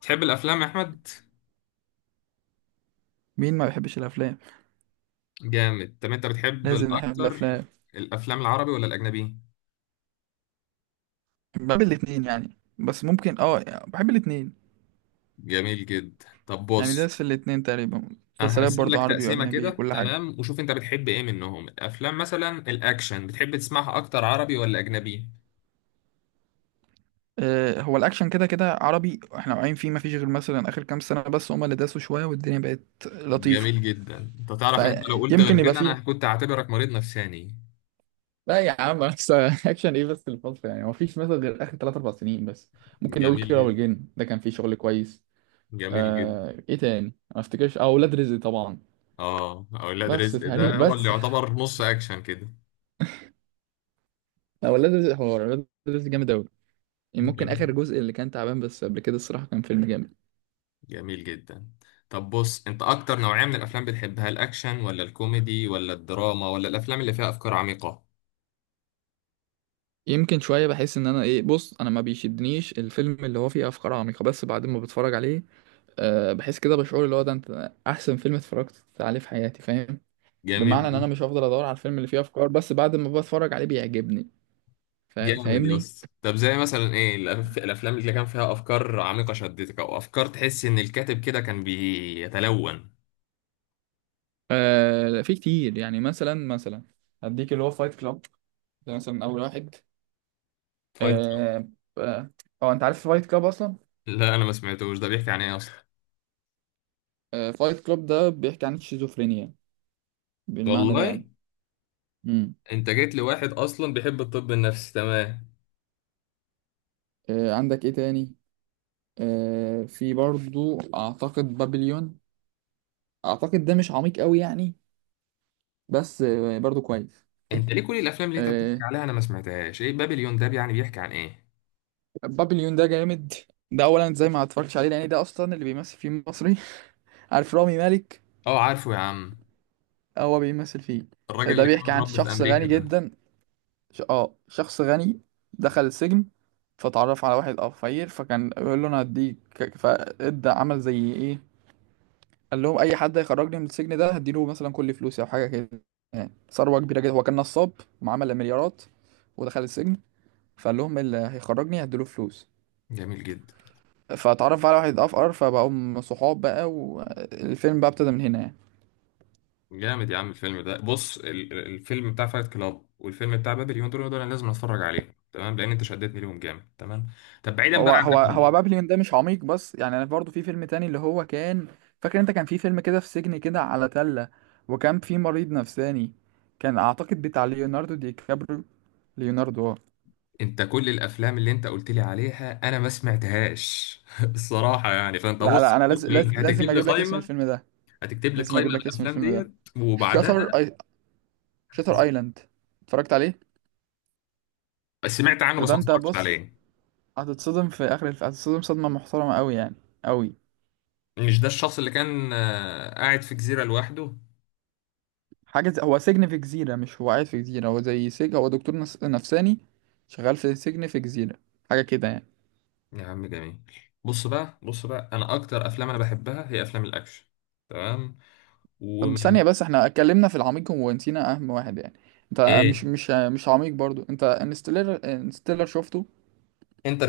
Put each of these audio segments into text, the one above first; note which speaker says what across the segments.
Speaker 1: تحب الافلام يا احمد؟
Speaker 2: مين ما بيحبش الافلام؟
Speaker 1: جامد. طب انت بتحب
Speaker 2: لازم نحب
Speaker 1: الاكتر
Speaker 2: الافلام.
Speaker 1: الافلام العربي ولا الاجنبي؟
Speaker 2: بحب الاتنين يعني، بس ممكن يعني بحب الاتنين،
Speaker 1: جميل جدا. طب
Speaker 2: يعني
Speaker 1: بص،
Speaker 2: دايس في الاتنين تقريبا.
Speaker 1: انا
Speaker 2: مسلسلات
Speaker 1: هقسم
Speaker 2: برضو
Speaker 1: لك
Speaker 2: عربي
Speaker 1: تقسيمه
Speaker 2: واجنبي،
Speaker 1: كده،
Speaker 2: كل حاجه.
Speaker 1: تمام؟ وشوف انت بتحب ايه منهم. الافلام مثلا الاكشن بتحب تسمعها اكتر عربي ولا اجنبي؟
Speaker 2: هو الاكشن كده كده عربي، احنا واقعين فيه، ما فيش غير مثلا اخر كام سنه بس، هما اللي داسوا شويه والدنيا بقت لطيفه،
Speaker 1: جميل جدا. انت تعرف ان انت لو قلت غير
Speaker 2: فيمكن يبقى
Speaker 1: كده
Speaker 2: فيه.
Speaker 1: انا كنت هعتبرك مريض نفساني.
Speaker 2: لا يا عم بس اكشن ايه بس؟ الفترة يعني ما فيش مثلا غير اخر 3 4 سنين بس. ممكن نقول
Speaker 1: جميل
Speaker 2: كيرة
Speaker 1: جدا،
Speaker 2: والجن، ده كان فيه شغل كويس.
Speaker 1: جميل جدا.
Speaker 2: ايه تاني؟ ما افتكرش. اه، ولاد رزق طبعا.
Speaker 1: اه، اولاد
Speaker 2: بس
Speaker 1: رزق
Speaker 2: تقريبا
Speaker 1: ده هو اللي
Speaker 2: بس.
Speaker 1: يعتبر نص اكشن.
Speaker 2: هو ولاد رزق، حوار ولاد رزق جامد أوي، يعني ممكن
Speaker 1: كده؟
Speaker 2: آخر جزء اللي كان تعبان، بس قبل كده الصراحة كان فيلم جامد.
Speaker 1: جميل جدا. طب بص، انت اكتر نوعية من الافلام بتحبها الاكشن ولا الكوميدي ولا الدراما ولا الافلام اللي فيها افكار عميقة؟
Speaker 2: يمكن شوية بحس إن أنا إيه، بص، أنا ما بيشدنيش الفيلم اللي هو فيه أفكار عميقة، بس بعد ما بتفرج عليه أه بحس كده بشعور اللي هو ده، أنت أحسن فيلم اتفرجت عليه في حياتي، فاهم؟
Speaker 1: جميل
Speaker 2: بمعنى إن أنا
Speaker 1: جدا.
Speaker 2: مش هفضل أدور على الفيلم اللي فيه أفكار، بس بعد ما بتفرج عليه بيعجبني.
Speaker 1: جامد يا
Speaker 2: فاهمني؟
Speaker 1: اسطى. طب زي مثلا ايه الافلام اللي كان فيها افكار عميقة شدتك، او افكار تحس ان الكاتب كده كان بيتلون؟
Speaker 2: أه لا، في كتير يعني، مثلا هديك اللي هو فايت كلاب. ده مثلا أول واحد.
Speaker 1: فايت سو-
Speaker 2: أه. آه، هو أنت عارف فايت كلاب أصلا؟
Speaker 1: لا، انا ما سمعتوش. ده بيحكي عن ايه اصلا؟
Speaker 2: آه، فايت كلوب ده بيحكي عن الشيزوفرينيا بالمعنى ده
Speaker 1: والله؟
Speaker 2: يعني. امم
Speaker 1: انت جيت لواحد اصلا بيحب الطب النفسي، تمام.
Speaker 2: آه، عندك ايه تاني؟ آه، في برضو اعتقد بابليون. اعتقد ده مش عميق قوي يعني، بس آه، برضو كويس.
Speaker 1: انت ليه كل الافلام اللي انت بتحكي
Speaker 2: آه،
Speaker 1: عليها انا ما سمعتهاش؟ ايه بابليون ده يعني؟ بيحكي عن ايه؟
Speaker 2: بابليون ده جامد. ده اولا زي ما اتفرجتش عليه لان ده اصلا اللي بيمثل فيه مصري عارف رامي مالك؟
Speaker 1: اه عارفه يا عم.
Speaker 2: هو بيمثل فيه.
Speaker 1: الراجل
Speaker 2: آه، ده
Speaker 1: اللي كان
Speaker 2: بيحكي عن
Speaker 1: متربي في
Speaker 2: شخص
Speaker 1: امريكا
Speaker 2: غني
Speaker 1: ده؟
Speaker 2: جدا، اه شخص غني دخل السجن، فتعرف على واحد اه فقير، فكان يقول له انا هديك. فادى عمل زي ايه، قال لهم اي حد هيخرجني من السجن ده هديله مثلا كل فلوسي او حاجه كده، يعني ثروه كبيره جدا. هو كان نصاب ومعامل مليارات، ودخل السجن. فقال لهم اللي هيخرجني هديله فلوس،
Speaker 1: جميل جدا.
Speaker 2: فاتعرف على واحد افقر، فبقوا صحاب بقى، والفيلم بقى ابتدى من هنا يعني.
Speaker 1: جامد يا عم. الفيلم ده، بص، الفيلم بتاع فايت كلاب والفيلم بتاع بابليون، دول انا لازم اتفرج عليهم، تمام، لان انت شدتني ليهم جامد، تمام. طب بعيدا بقى
Speaker 2: هو
Speaker 1: عن ده
Speaker 2: هو هو
Speaker 1: كله،
Speaker 2: بابليون ده مش عميق، بس يعني انا برضه في فيلم تاني اللي هو كان، فاكر؟ انت كان في فيلم كده في سجن كده على تله، وكان في مريض نفساني، كان اعتقد بتاع ليوناردو دي كابريو. ليوناردو اه.
Speaker 1: انت كل الافلام اللي انت قلت لي عليها انا ما سمعتهاش الصراحه، يعني فانت
Speaker 2: لا
Speaker 1: بص
Speaker 2: انا لازم لازم
Speaker 1: هتكتب
Speaker 2: لازم
Speaker 1: لي
Speaker 2: اجيب لك اسم
Speaker 1: قائمه،
Speaker 2: الفيلم ده.
Speaker 1: هتكتب لي
Speaker 2: لازم
Speaker 1: قائمه
Speaker 2: اجيب لك اسم
Speaker 1: بالافلام
Speaker 2: الفيلم ده.
Speaker 1: ديت.
Speaker 2: شاتر
Speaker 1: وبعدها؟
Speaker 2: اي شاتر ايلاند، اتفرجت عليه.
Speaker 1: سمعت عنه
Speaker 2: ده
Speaker 1: بس
Speaker 2: ده
Speaker 1: ما
Speaker 2: انت
Speaker 1: اتفرجتش
Speaker 2: بص،
Speaker 1: عليه.
Speaker 2: هتتصدم في اخر هتتصدم صدمة محترمة قوي يعني، قوي.
Speaker 1: مش ده الشخص اللي كان قاعد في جزيره لوحده؟
Speaker 2: حاجة زي... هو سجن في جزيرة، مش هو قاعد في جزيرة، هو زي سجن. هو دكتور نفساني شغال في سجن في جزيرة، حاجة كده يعني.
Speaker 1: يا عم جميل. بص بقى، بص بقى، انا اكتر افلام انا بحبها هي افلام الاكشن، تمام؟
Speaker 2: طب
Speaker 1: ومن
Speaker 2: ثانية بس، احنا اتكلمنا في العميق ونسينا اهم واحد يعني. انت
Speaker 1: ايه؟
Speaker 2: مش عميق برضو، انت انستيلر شفته؟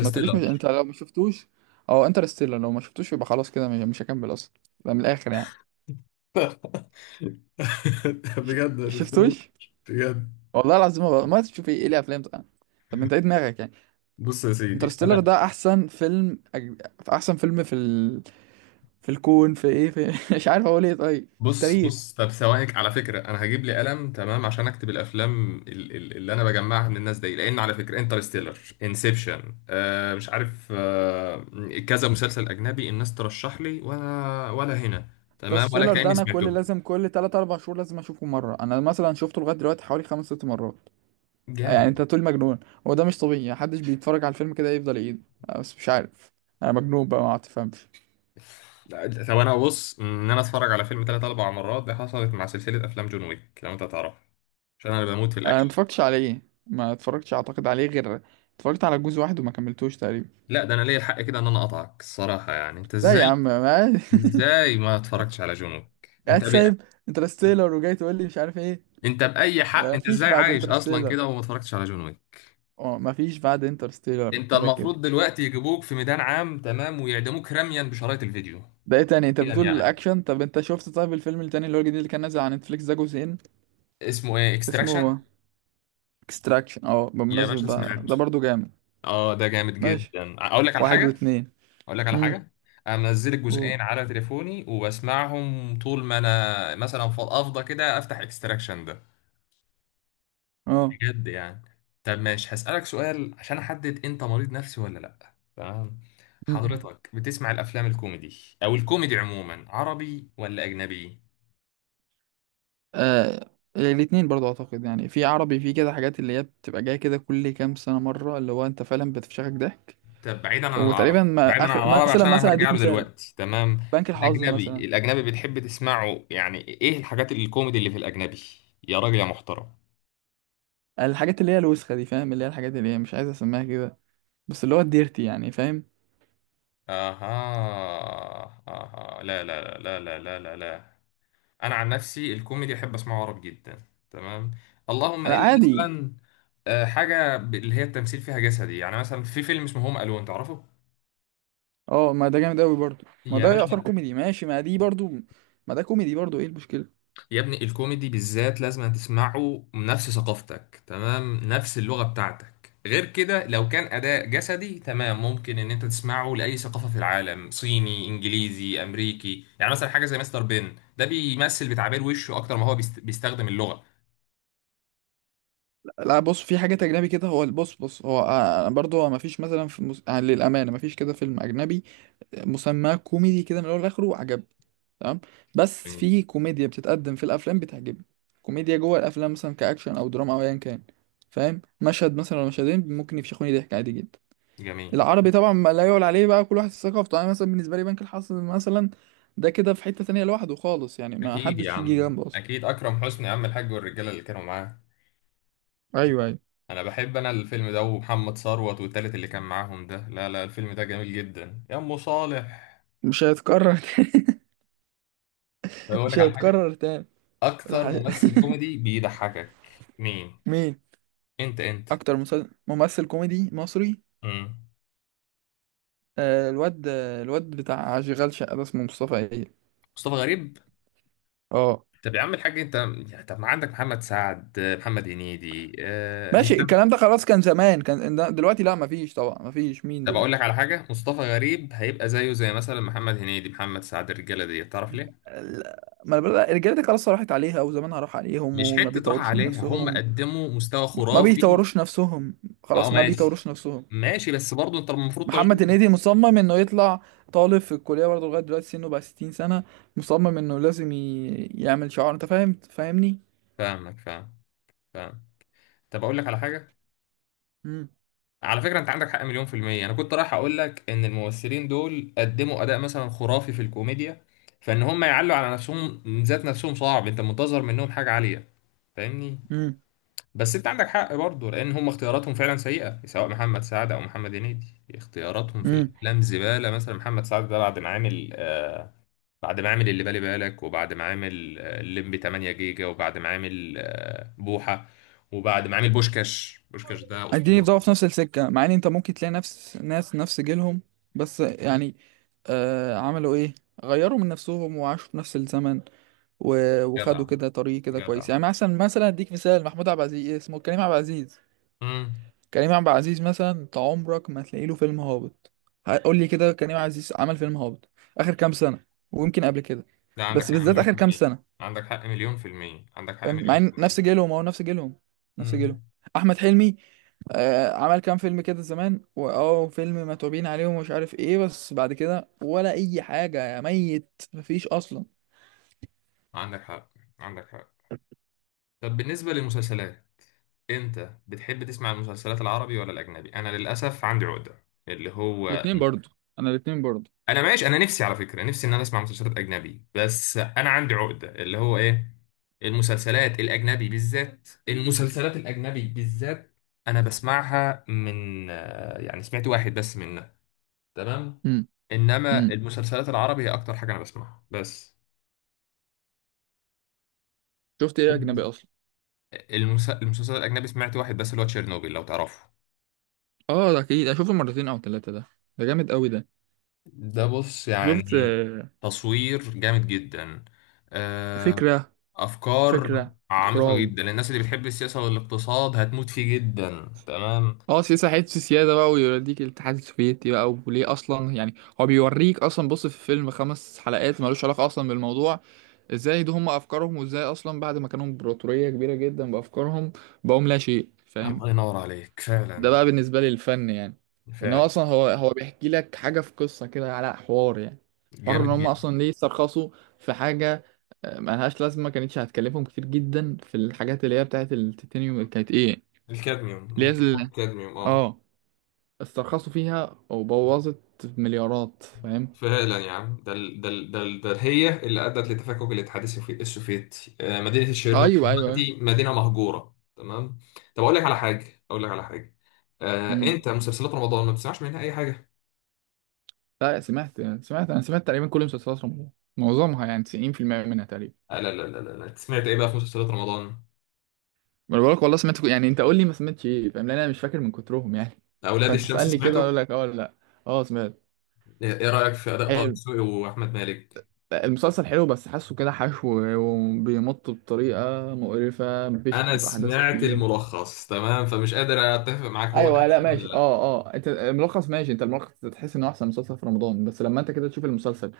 Speaker 2: ما تقوليش مش... انت لو ما شفتوش، او انترستيلر لو ما شفتوش، يبقى خلاص كده مش هكمل اصلا. ده من الاخر يعني. ش-
Speaker 1: بجد ما شفتوش.
Speaker 2: شفتوش؟
Speaker 1: بجد.
Speaker 2: والله العظيم، ما تشوف ايه؟ ليه؟ افلام طبعا. طب انت ايه دماغك يعني؟
Speaker 1: بص يا سيدي
Speaker 2: انترستيلر
Speaker 1: انا.
Speaker 2: ده احسن فيلم احسن فيلم في في الكون، في ايه، في مش عارف اقول ايه، طيب في
Speaker 1: بص
Speaker 2: التاريخ.
Speaker 1: بص، طب ثواني، على فكره انا هجيب لي قلم تمام عشان اكتب الافلام اللي انا بجمعها من الناس دي، لان على فكره انترستيلر، انسبشن، آه مش عارف، آه كذا مسلسل اجنبي الناس ترشح لي، ولا هنا تمام، ولا
Speaker 2: انترستيلر ده
Speaker 1: كاني
Speaker 2: انا كل
Speaker 1: سمعته.
Speaker 2: لازم كل 3 4 شهور لازم اشوفه مره. انا مثلا شفته لغايه دلوقتي حوالي 5 6 مرات، يعني انت
Speaker 1: جامد.
Speaker 2: تقول مجنون. هو ده مش طبيعي، محدش بيتفرج على الفيلم كده يفضل يعيد. أه، بس مش عارف، انا مجنون بقى، ما تفهمش.
Speaker 1: لا، طب انا بص، ان انا اتفرج على فيلم ثلاث اربع مرات دي حصلت مع سلسله افلام جون ويك لو انت تعرف، عشان انا بموت في
Speaker 2: انا ما
Speaker 1: الاكشن.
Speaker 2: اتفرجتش عليه، ما اتفرجتش اعتقد عليه غير، اتفرجت على جزء واحد وما كملتوش تقريبا.
Speaker 1: لا، ده انا ليا الحق كده ان انا اقطعك، الصراحه يعني انت
Speaker 2: لا
Speaker 1: ازاي؟
Speaker 2: يا عم، ما
Speaker 1: ازاي ما اتفرجتش على جون ويك؟
Speaker 2: قاعد سايب انترستيلر وجاي تقول لي مش عارف ايه.
Speaker 1: انت باي حق؟
Speaker 2: آه،
Speaker 1: انت
Speaker 2: مفيش
Speaker 1: ازاي
Speaker 2: بعد
Speaker 1: عايش اصلا
Speaker 2: انترستيلر.
Speaker 1: كده وما اتفرجتش على جون ويك؟
Speaker 2: اه مفيش بعد انترستيلر
Speaker 1: انت
Speaker 2: كده كده.
Speaker 1: المفروض دلوقتي يجيبوك في ميدان عام، تمام، ويعدموك رميا بشرايط الفيديو.
Speaker 2: ده ايه تاني؟ انت
Speaker 1: يعني
Speaker 2: بتقول
Speaker 1: يعني
Speaker 2: الاكشن، طب انت شفت طيب الفيلم التاني اللي هو الجديد اللي كان نازل على نتفليكس ده جزئين،
Speaker 1: اسمه ايه؟ اكستراكشن؟
Speaker 2: اسمه اكستراكشن؟ اه
Speaker 1: يا
Speaker 2: بمناسبة
Speaker 1: باشا
Speaker 2: بقى،
Speaker 1: سمعته.
Speaker 2: ده برضو جامد.
Speaker 1: اه ده جامد
Speaker 2: ماشي،
Speaker 1: جدا. اقول لك على
Speaker 2: واحد
Speaker 1: حاجه،
Speaker 2: واتنين.
Speaker 1: اقول لك على
Speaker 2: امم.
Speaker 1: حاجه، انا منزل
Speaker 2: و-.
Speaker 1: الجزئين على تليفوني وبسمعهم طول ما انا، مثلا فضفضه كده، افتح اكستراكشن ده،
Speaker 2: اه.
Speaker 1: بجد يعني. طب ماشي، هسالك سؤال عشان احدد انت مريض نفسي ولا لا، تمام؟
Speaker 2: امم.
Speaker 1: حضرتك بتسمع الافلام الكوميدي او الكوميدي عموما عربي ولا اجنبي؟
Speaker 2: آه، الاتنين برضو اعتقد، يعني في عربي في كده حاجات اللي هي بتبقى جايه كده كل كام سنة مرة اللي هو انت فعلا بتفشخك ضحك.
Speaker 1: طب بعيدا عن العربي،
Speaker 2: وتقريبا
Speaker 1: بعيدا
Speaker 2: ما
Speaker 1: عن
Speaker 2: اخر،
Speaker 1: العربي
Speaker 2: مثلا
Speaker 1: عشان انا
Speaker 2: مثلا
Speaker 1: هرجع
Speaker 2: اديك
Speaker 1: له
Speaker 2: مثال،
Speaker 1: دلوقتي، تمام؟
Speaker 2: بنك الحظ
Speaker 1: الاجنبي،
Speaker 2: مثلا.
Speaker 1: الاجنبي بتحب تسمعه، يعني ايه الحاجات الكوميدي اللي في الاجنبي؟ يا راجل يا محترم.
Speaker 2: الحاجات اللي هي الوسخه دي، فاهم؟ اللي هي الحاجات اللي هي مش عايز اسميها كده، بس اللي هو الديرتي يعني، فاهم؟
Speaker 1: اها اها، لا لا لا لا لا لا لا، انا عن نفسي الكوميدي احب اسمعه عربي جدا، تمام؟ اللهم
Speaker 2: انا
Speaker 1: الا
Speaker 2: عادي.
Speaker 1: مثلا حاجه اللي هي التمثيل فيها جسدي، يعني مثلا في فيلم اسمه هوم الون، تعرفه؟
Speaker 2: اه ما ده جامد قوي برضو، ما
Speaker 1: يا
Speaker 2: ده يعتبر
Speaker 1: باشا،
Speaker 2: كوميدي، ماشي، ما دي برضو، ما ده كوميدي برضو، ايه المشكله؟
Speaker 1: يا ابني، الكوميدي بالذات لازم تسمعه نفس ثقافتك، تمام، نفس اللغة بتاعتك. غير كده، لو كان أداء جسدي، تمام، ممكن إن أنت تسمعه لأي ثقافة في العالم، صيني، إنجليزي، أمريكي. يعني مثلا حاجة زي مستر بين ده بيمثل بتعبير وشه أكتر ما هو بيستخدم اللغة.
Speaker 2: لا بص، في حاجات اجنبي كده، هو بص هو آه، برضو ما فيش مثلا في آه، للامانه ما فيش كده فيلم اجنبي مسماه كوميدي كده من الاول لاخره وعجبني، تمام. بس
Speaker 1: جميل،
Speaker 2: في كوميديا بتتقدم في الافلام بتعجبني، كوميديا جوه الافلام مثلا كاكشن او دراما او ايا كان، فاهم؟ مشهد مثلا ولا مشهدين ممكن يفشخوني ضحك عادي جدا.
Speaker 1: جميل.
Speaker 2: العربي طبعا ما لا يعلى عليه بقى، كل واحد في ثقافته يعني، مثلا بالنسبه لي بنك الحظ مثلا ده كده في حته تانية لوحده خالص يعني، ما
Speaker 1: أكيد يا
Speaker 2: حدش يجي
Speaker 1: عم،
Speaker 2: جنبه اصلا.
Speaker 1: أكيد. أكرم حسني يا عم الحاج والرجالة اللي كانوا معاه.
Speaker 2: ايوه ايوه.
Speaker 1: أنا بحب أنا الفيلم ده، ومحمد ثروت والتالت اللي كان معاهم ده. لا لا، الفيلم ده جميل جدا يا أم صالح.
Speaker 2: مش هيتكرر تاني.
Speaker 1: بقول
Speaker 2: مش
Speaker 1: لك على حاجة،
Speaker 2: هيتكرر تاني.
Speaker 1: اكتر
Speaker 2: الحقيقة.
Speaker 1: ممثل كوميدي بيضحكك؟ مين؟
Speaker 2: مين؟
Speaker 1: انت، انت.
Speaker 2: اكتر ممثل كوميدي مصري؟
Speaker 1: مم.
Speaker 2: آه، الواد الواد بتاع اشغال شقه ده، اسمه مصطفى إيه؟
Speaker 1: مصطفى غريب.
Speaker 2: اه
Speaker 1: طب يا عم الحاج، انت يعني، طب ما عندك محمد سعد، محمد هنيدي، أه...
Speaker 2: ماشي،
Speaker 1: هشام.
Speaker 2: الكلام ده خلاص كان زمان، كان دلوقتي لا، مفيش طبعا، مفيش مين
Speaker 1: طب
Speaker 2: دول.
Speaker 1: اقول لك على حاجه، مصطفى غريب هيبقى زيه زي مثلا محمد هنيدي، محمد سعد، الرجاله دي، تعرف ليه؟
Speaker 2: لا، ما الرجاله دي خلاص راحت عليها، وزمانها راح عليهم،
Speaker 1: مش
Speaker 2: وما
Speaker 1: حته راحه
Speaker 2: بيطوروش من
Speaker 1: عليها، هم
Speaker 2: نفسهم.
Speaker 1: قدموا مستوى
Speaker 2: ما
Speaker 1: خرافي.
Speaker 2: بيطوروش نفسهم،
Speaker 1: اه
Speaker 2: خلاص، ما
Speaker 1: ماشي،
Speaker 2: بيطوروش نفسهم.
Speaker 1: ماشي، بس برضه انت المفروض
Speaker 2: محمد
Speaker 1: تعجبني.
Speaker 2: هنيدي مصمم انه يطلع طالب في الكليه برضه لغايه دلوقتي سنه بقى 60 سنه. مصمم انه لازم يعمل شعار، انت فاهم؟ فاهمني؟
Speaker 1: فاهمك، فاهم، فاهم. طب اقول لك على حاجه،
Speaker 2: امم.
Speaker 1: على فكرة انت عندك حق مليون في المية. انا كنت رايح اقول لك ان الممثلين دول قدموا اداء مثلا خرافي في الكوميديا، فان هم يعلوا على نفسهم ذات نفسهم صعب، انت منتظر منهم حاجة عالية، فاهمني؟ بس انت عندك حق برضه، لان هم اختياراتهم فعلا سيئة، سواء محمد سعد او محمد هنيدي، اختياراتهم في
Speaker 2: امم.
Speaker 1: الافلام زبالة. مثلا محمد سعد ده، بعد ما عامل آه، بعد ما عامل اللي بالي بالك، وبعد ما عامل آه، الليمبي 8 جيجا، وبعد ما عامل آه بوحة، وبعد ما عامل بوشكاش، بوشكاش ده
Speaker 2: اديني في
Speaker 1: اسطورة.
Speaker 2: ضعف في نفس السكه، مع ان انت ممكن تلاقي نفس ناس نفس جيلهم، بس يعني آه عملوا ايه؟ غيروا من نفسهم وعاشوا في نفس الزمن،
Speaker 1: جدع،
Speaker 2: وخدوا كده طريق كده كويس،
Speaker 1: جدع.
Speaker 2: يعني مثلا اديك مثال، محمود عبد العزيز، إيه اسمه، كريم عبد العزيز.
Speaker 1: امم.
Speaker 2: كريم عبد العزيز مثلا، انت عمرك ما هتلاقي له فيلم هابط. قول لي كده، كريم عبد العزيز عمل فيلم هابط اخر كام سنه؟ ويمكن قبل كده،
Speaker 1: لا، عندك
Speaker 2: بس
Speaker 1: حق
Speaker 2: بالذات
Speaker 1: مليون
Speaker 2: اخر
Speaker 1: في
Speaker 2: كام
Speaker 1: المية،
Speaker 2: سنه.
Speaker 1: عندك حق مليون في المية، عندك حق
Speaker 2: فاهم؟ مع
Speaker 1: مليون
Speaker 2: ان
Speaker 1: في
Speaker 2: نفس
Speaker 1: المية.
Speaker 2: جيلهم، او نفس جيلهم.
Speaker 1: امم.
Speaker 2: احمد حلمي آه، عمل كام فيلم كده زمان، واه فيلم متعوبين عليه ومش عارف ايه، بس بعد كده ولا اي حاجة، يا ميت، مفيش اصلا.
Speaker 1: عندك حق، عندك حق. طب بالنسبة للمسلسلات، انت بتحب تسمع المسلسلات العربي ولا الأجنبي؟ أنا للأسف عندي عقدة اللي هو،
Speaker 2: الاتنين برضو، انا الاتنين برضو.
Speaker 1: أنا ماشي، أنا نفسي على فكرة، نفسي إن أنا أسمع مسلسلات أجنبي، بس أنا عندي عقدة اللي هو إيه؟ المسلسلات الأجنبي بالذات، المسلسلات الأجنبي بالذات أنا بسمعها من آه، يعني سمعت واحد بس منها، تمام.
Speaker 2: امم.
Speaker 1: انما
Speaker 2: امم.
Speaker 1: المسلسلات العربي هي اكتر حاجه انا بسمعها بس.
Speaker 2: شفت ايه اجنبي اصلا؟
Speaker 1: المسلسل الاجنبي سمعت واحد بس، اللي هو تشيرنوبيل، لو تعرفه.
Speaker 2: اه ده اكيد انا شفته مرتين او ثلاثه ده، ده جامد قوي ده.
Speaker 1: ده بص
Speaker 2: شفت
Speaker 1: يعني
Speaker 2: آه،
Speaker 1: تصوير جامد جدا، آه،
Speaker 2: فكره.
Speaker 1: افكار
Speaker 2: فكره
Speaker 1: عميقه
Speaker 2: اخراج.
Speaker 1: جدا. الناس اللي بتحب السياسه والاقتصاد هتموت فيه جدا، تمام.
Speaker 2: اه سياسه، حته سياده بقى، ويوريك الاتحاد السوفيتي بقى، وليه اصلا يعني. هو بيوريك اصلا، بص، في فيلم خمس حلقات ملوش علاقه اصلا بالموضوع، ازاي دي هم افكارهم، وازاي اصلا بعد ما كانوا امبراطورية كبيرة جدا بافكارهم بقوم لا شيء، فاهم؟
Speaker 1: الله ينور عليك
Speaker 2: ده
Speaker 1: فعلا.
Speaker 2: بقى بالنسبة لي الفن يعني، ان هو
Speaker 1: فعلا.
Speaker 2: اصلا هو بيحكي لك حاجة في قصة كده على حوار يعني، حوار ان
Speaker 1: جامد
Speaker 2: هم
Speaker 1: جدا.
Speaker 2: اصلا ليه استرخصوا في حاجة آه، ملهاش لازمة، ما كانتش هتكلفهم كتير جدا. في الحاجات اللي هي بتاعت التيتانيوم، كانت ايه،
Speaker 1: الكادميوم،
Speaker 2: اللي هي
Speaker 1: مخدرات الكادميوم اه.
Speaker 2: اه، استرخصوا فيها وبوظت مليارات، فاهم؟
Speaker 1: فعلا يا عم. ده ال- ده ال- ده ال- ده هي اللي ادت لتفكك السوفيتي. آه، مدينه الشيرنوبل
Speaker 2: ايوه.
Speaker 1: دلوقتي مدينه مهجوره، تمام. طب اقول لك على حاجه، اقول لك على حاجه، آه،
Speaker 2: مم.
Speaker 1: انت مسلسلات رمضان ما بتسمعش منها اي حاجه؟
Speaker 2: لا سمعت، سمعت انا سمعت تقريبا كل مسلسلات رمضان، معظمها يعني 90% منها تقريبا.
Speaker 1: آه، لا لا لا لا لا، أنت سمعت ايه بقى في مسلسلات رمضان؟
Speaker 2: ما انا بقولك والله سمعت يعني انت قول لي ما سمعتش ايه، فاهم؟ لان انا مش فاكر من كترهم يعني
Speaker 1: اولاد
Speaker 2: فانت
Speaker 1: الشمس
Speaker 2: تسالني كده
Speaker 1: سمعته؟
Speaker 2: اقول لك اه ولا لا. اه سمعت.
Speaker 1: ايه إيه رايك في اداء طه
Speaker 2: حلو،
Speaker 1: دسوقي واحمد مالك؟
Speaker 2: المسلسل حلو، بس حاسه كده حشو وبيمط بطريقه مقرفه، مفيش
Speaker 1: انا
Speaker 2: خطوط احداث
Speaker 1: سمعت
Speaker 2: كتير.
Speaker 1: الملخص، تمام، فمش قادر اتفق معاك، هو
Speaker 2: ايوه لا
Speaker 1: اكشن
Speaker 2: ماشي
Speaker 1: ولا لا؟
Speaker 2: اه. اه انت الملخص ماشي، انت الملخص تحس انه احسن مسلسل في رمضان، بس لما انت كده تشوف المسلسل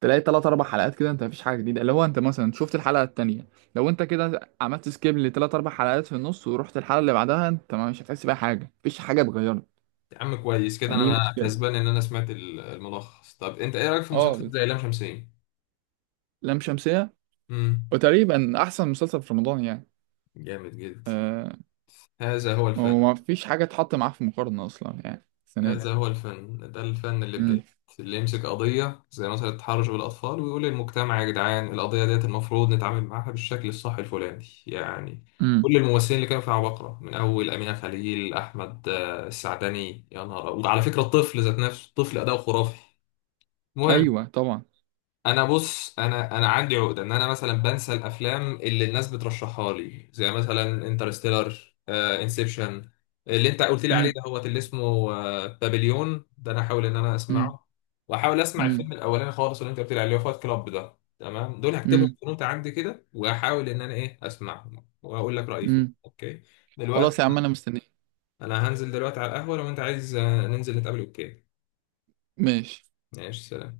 Speaker 2: تلاقي تلات أربع حلقات كده أنت مفيش حاجة جديدة، اللي هو أنت مثلا شفت الحلقة التانية، لو أنت كده عملت سكيب لتلات أربع حلقات في النص ورحت الحلقة اللي بعدها أنت مش هتحس بأي حاجة، مفيش حاجة اتغيرت.
Speaker 1: يا عم كويس كده، انا
Speaker 2: دي
Speaker 1: أنا
Speaker 2: مشكلة.
Speaker 1: كسبان ان انا سمعت الملخص. طب انت ايه رايك في مسلسل
Speaker 2: أه،
Speaker 1: زي لام شمسية؟
Speaker 2: لام شمسية،
Speaker 1: مم.
Speaker 2: وتقريبا أحسن مسلسل في رمضان يعني.
Speaker 1: جامد جدا.
Speaker 2: أه،
Speaker 1: هذا هو الفن.
Speaker 2: ومفيش حاجة تحط معاه في مقارنة أصلا يعني السنة دي.
Speaker 1: هذا هو الفن، ده الفن اللي بجد،
Speaker 2: امم.
Speaker 1: اللي يمسك قضية زي مثلا التحرش بالأطفال ويقول للمجتمع يا جدعان، القضية ديت المفروض نتعامل معاها بالشكل الصح الفلاني يعني.
Speaker 2: امم.
Speaker 1: كل الممثلين اللي كانوا في عبقرة، من أول أمينة خليل، أحمد آه، السعدني، يا نهار أبيض. وعلى فكرة الطفل ذات نفسه، الطفل أداؤه خرافي. المهم،
Speaker 2: أيوه طبعا.
Speaker 1: انا بص، انا انا عندي عقده ان انا مثلا بنسى الافلام اللي الناس بترشحها لي، زي مثلا انترستيلر، انسبشن اللي انت قلت لي عليه
Speaker 2: امم.
Speaker 1: ده، هو اللي اسمه آه، بابليون ده انا احاول ان انا
Speaker 2: امم.
Speaker 1: اسمعه، واحاول اسمع الفيلم الاولاني خالص اللي انت قلت لي عليه، فايت كلاب ده، تمام، دول هكتبهم
Speaker 2: امم.
Speaker 1: في نوت عندي كده، واحاول ان انا ايه اسمعهم واقول لك رايي فيه،
Speaker 2: امم.
Speaker 1: اوكي؟ دلوقتي
Speaker 2: خلاص يا عم أنا مستنيك.
Speaker 1: انا هنزل دلوقتي على القهوه، لو انت عايز آه، ننزل نتقابل، اوكي؟
Speaker 2: ماشي.
Speaker 1: ماشي.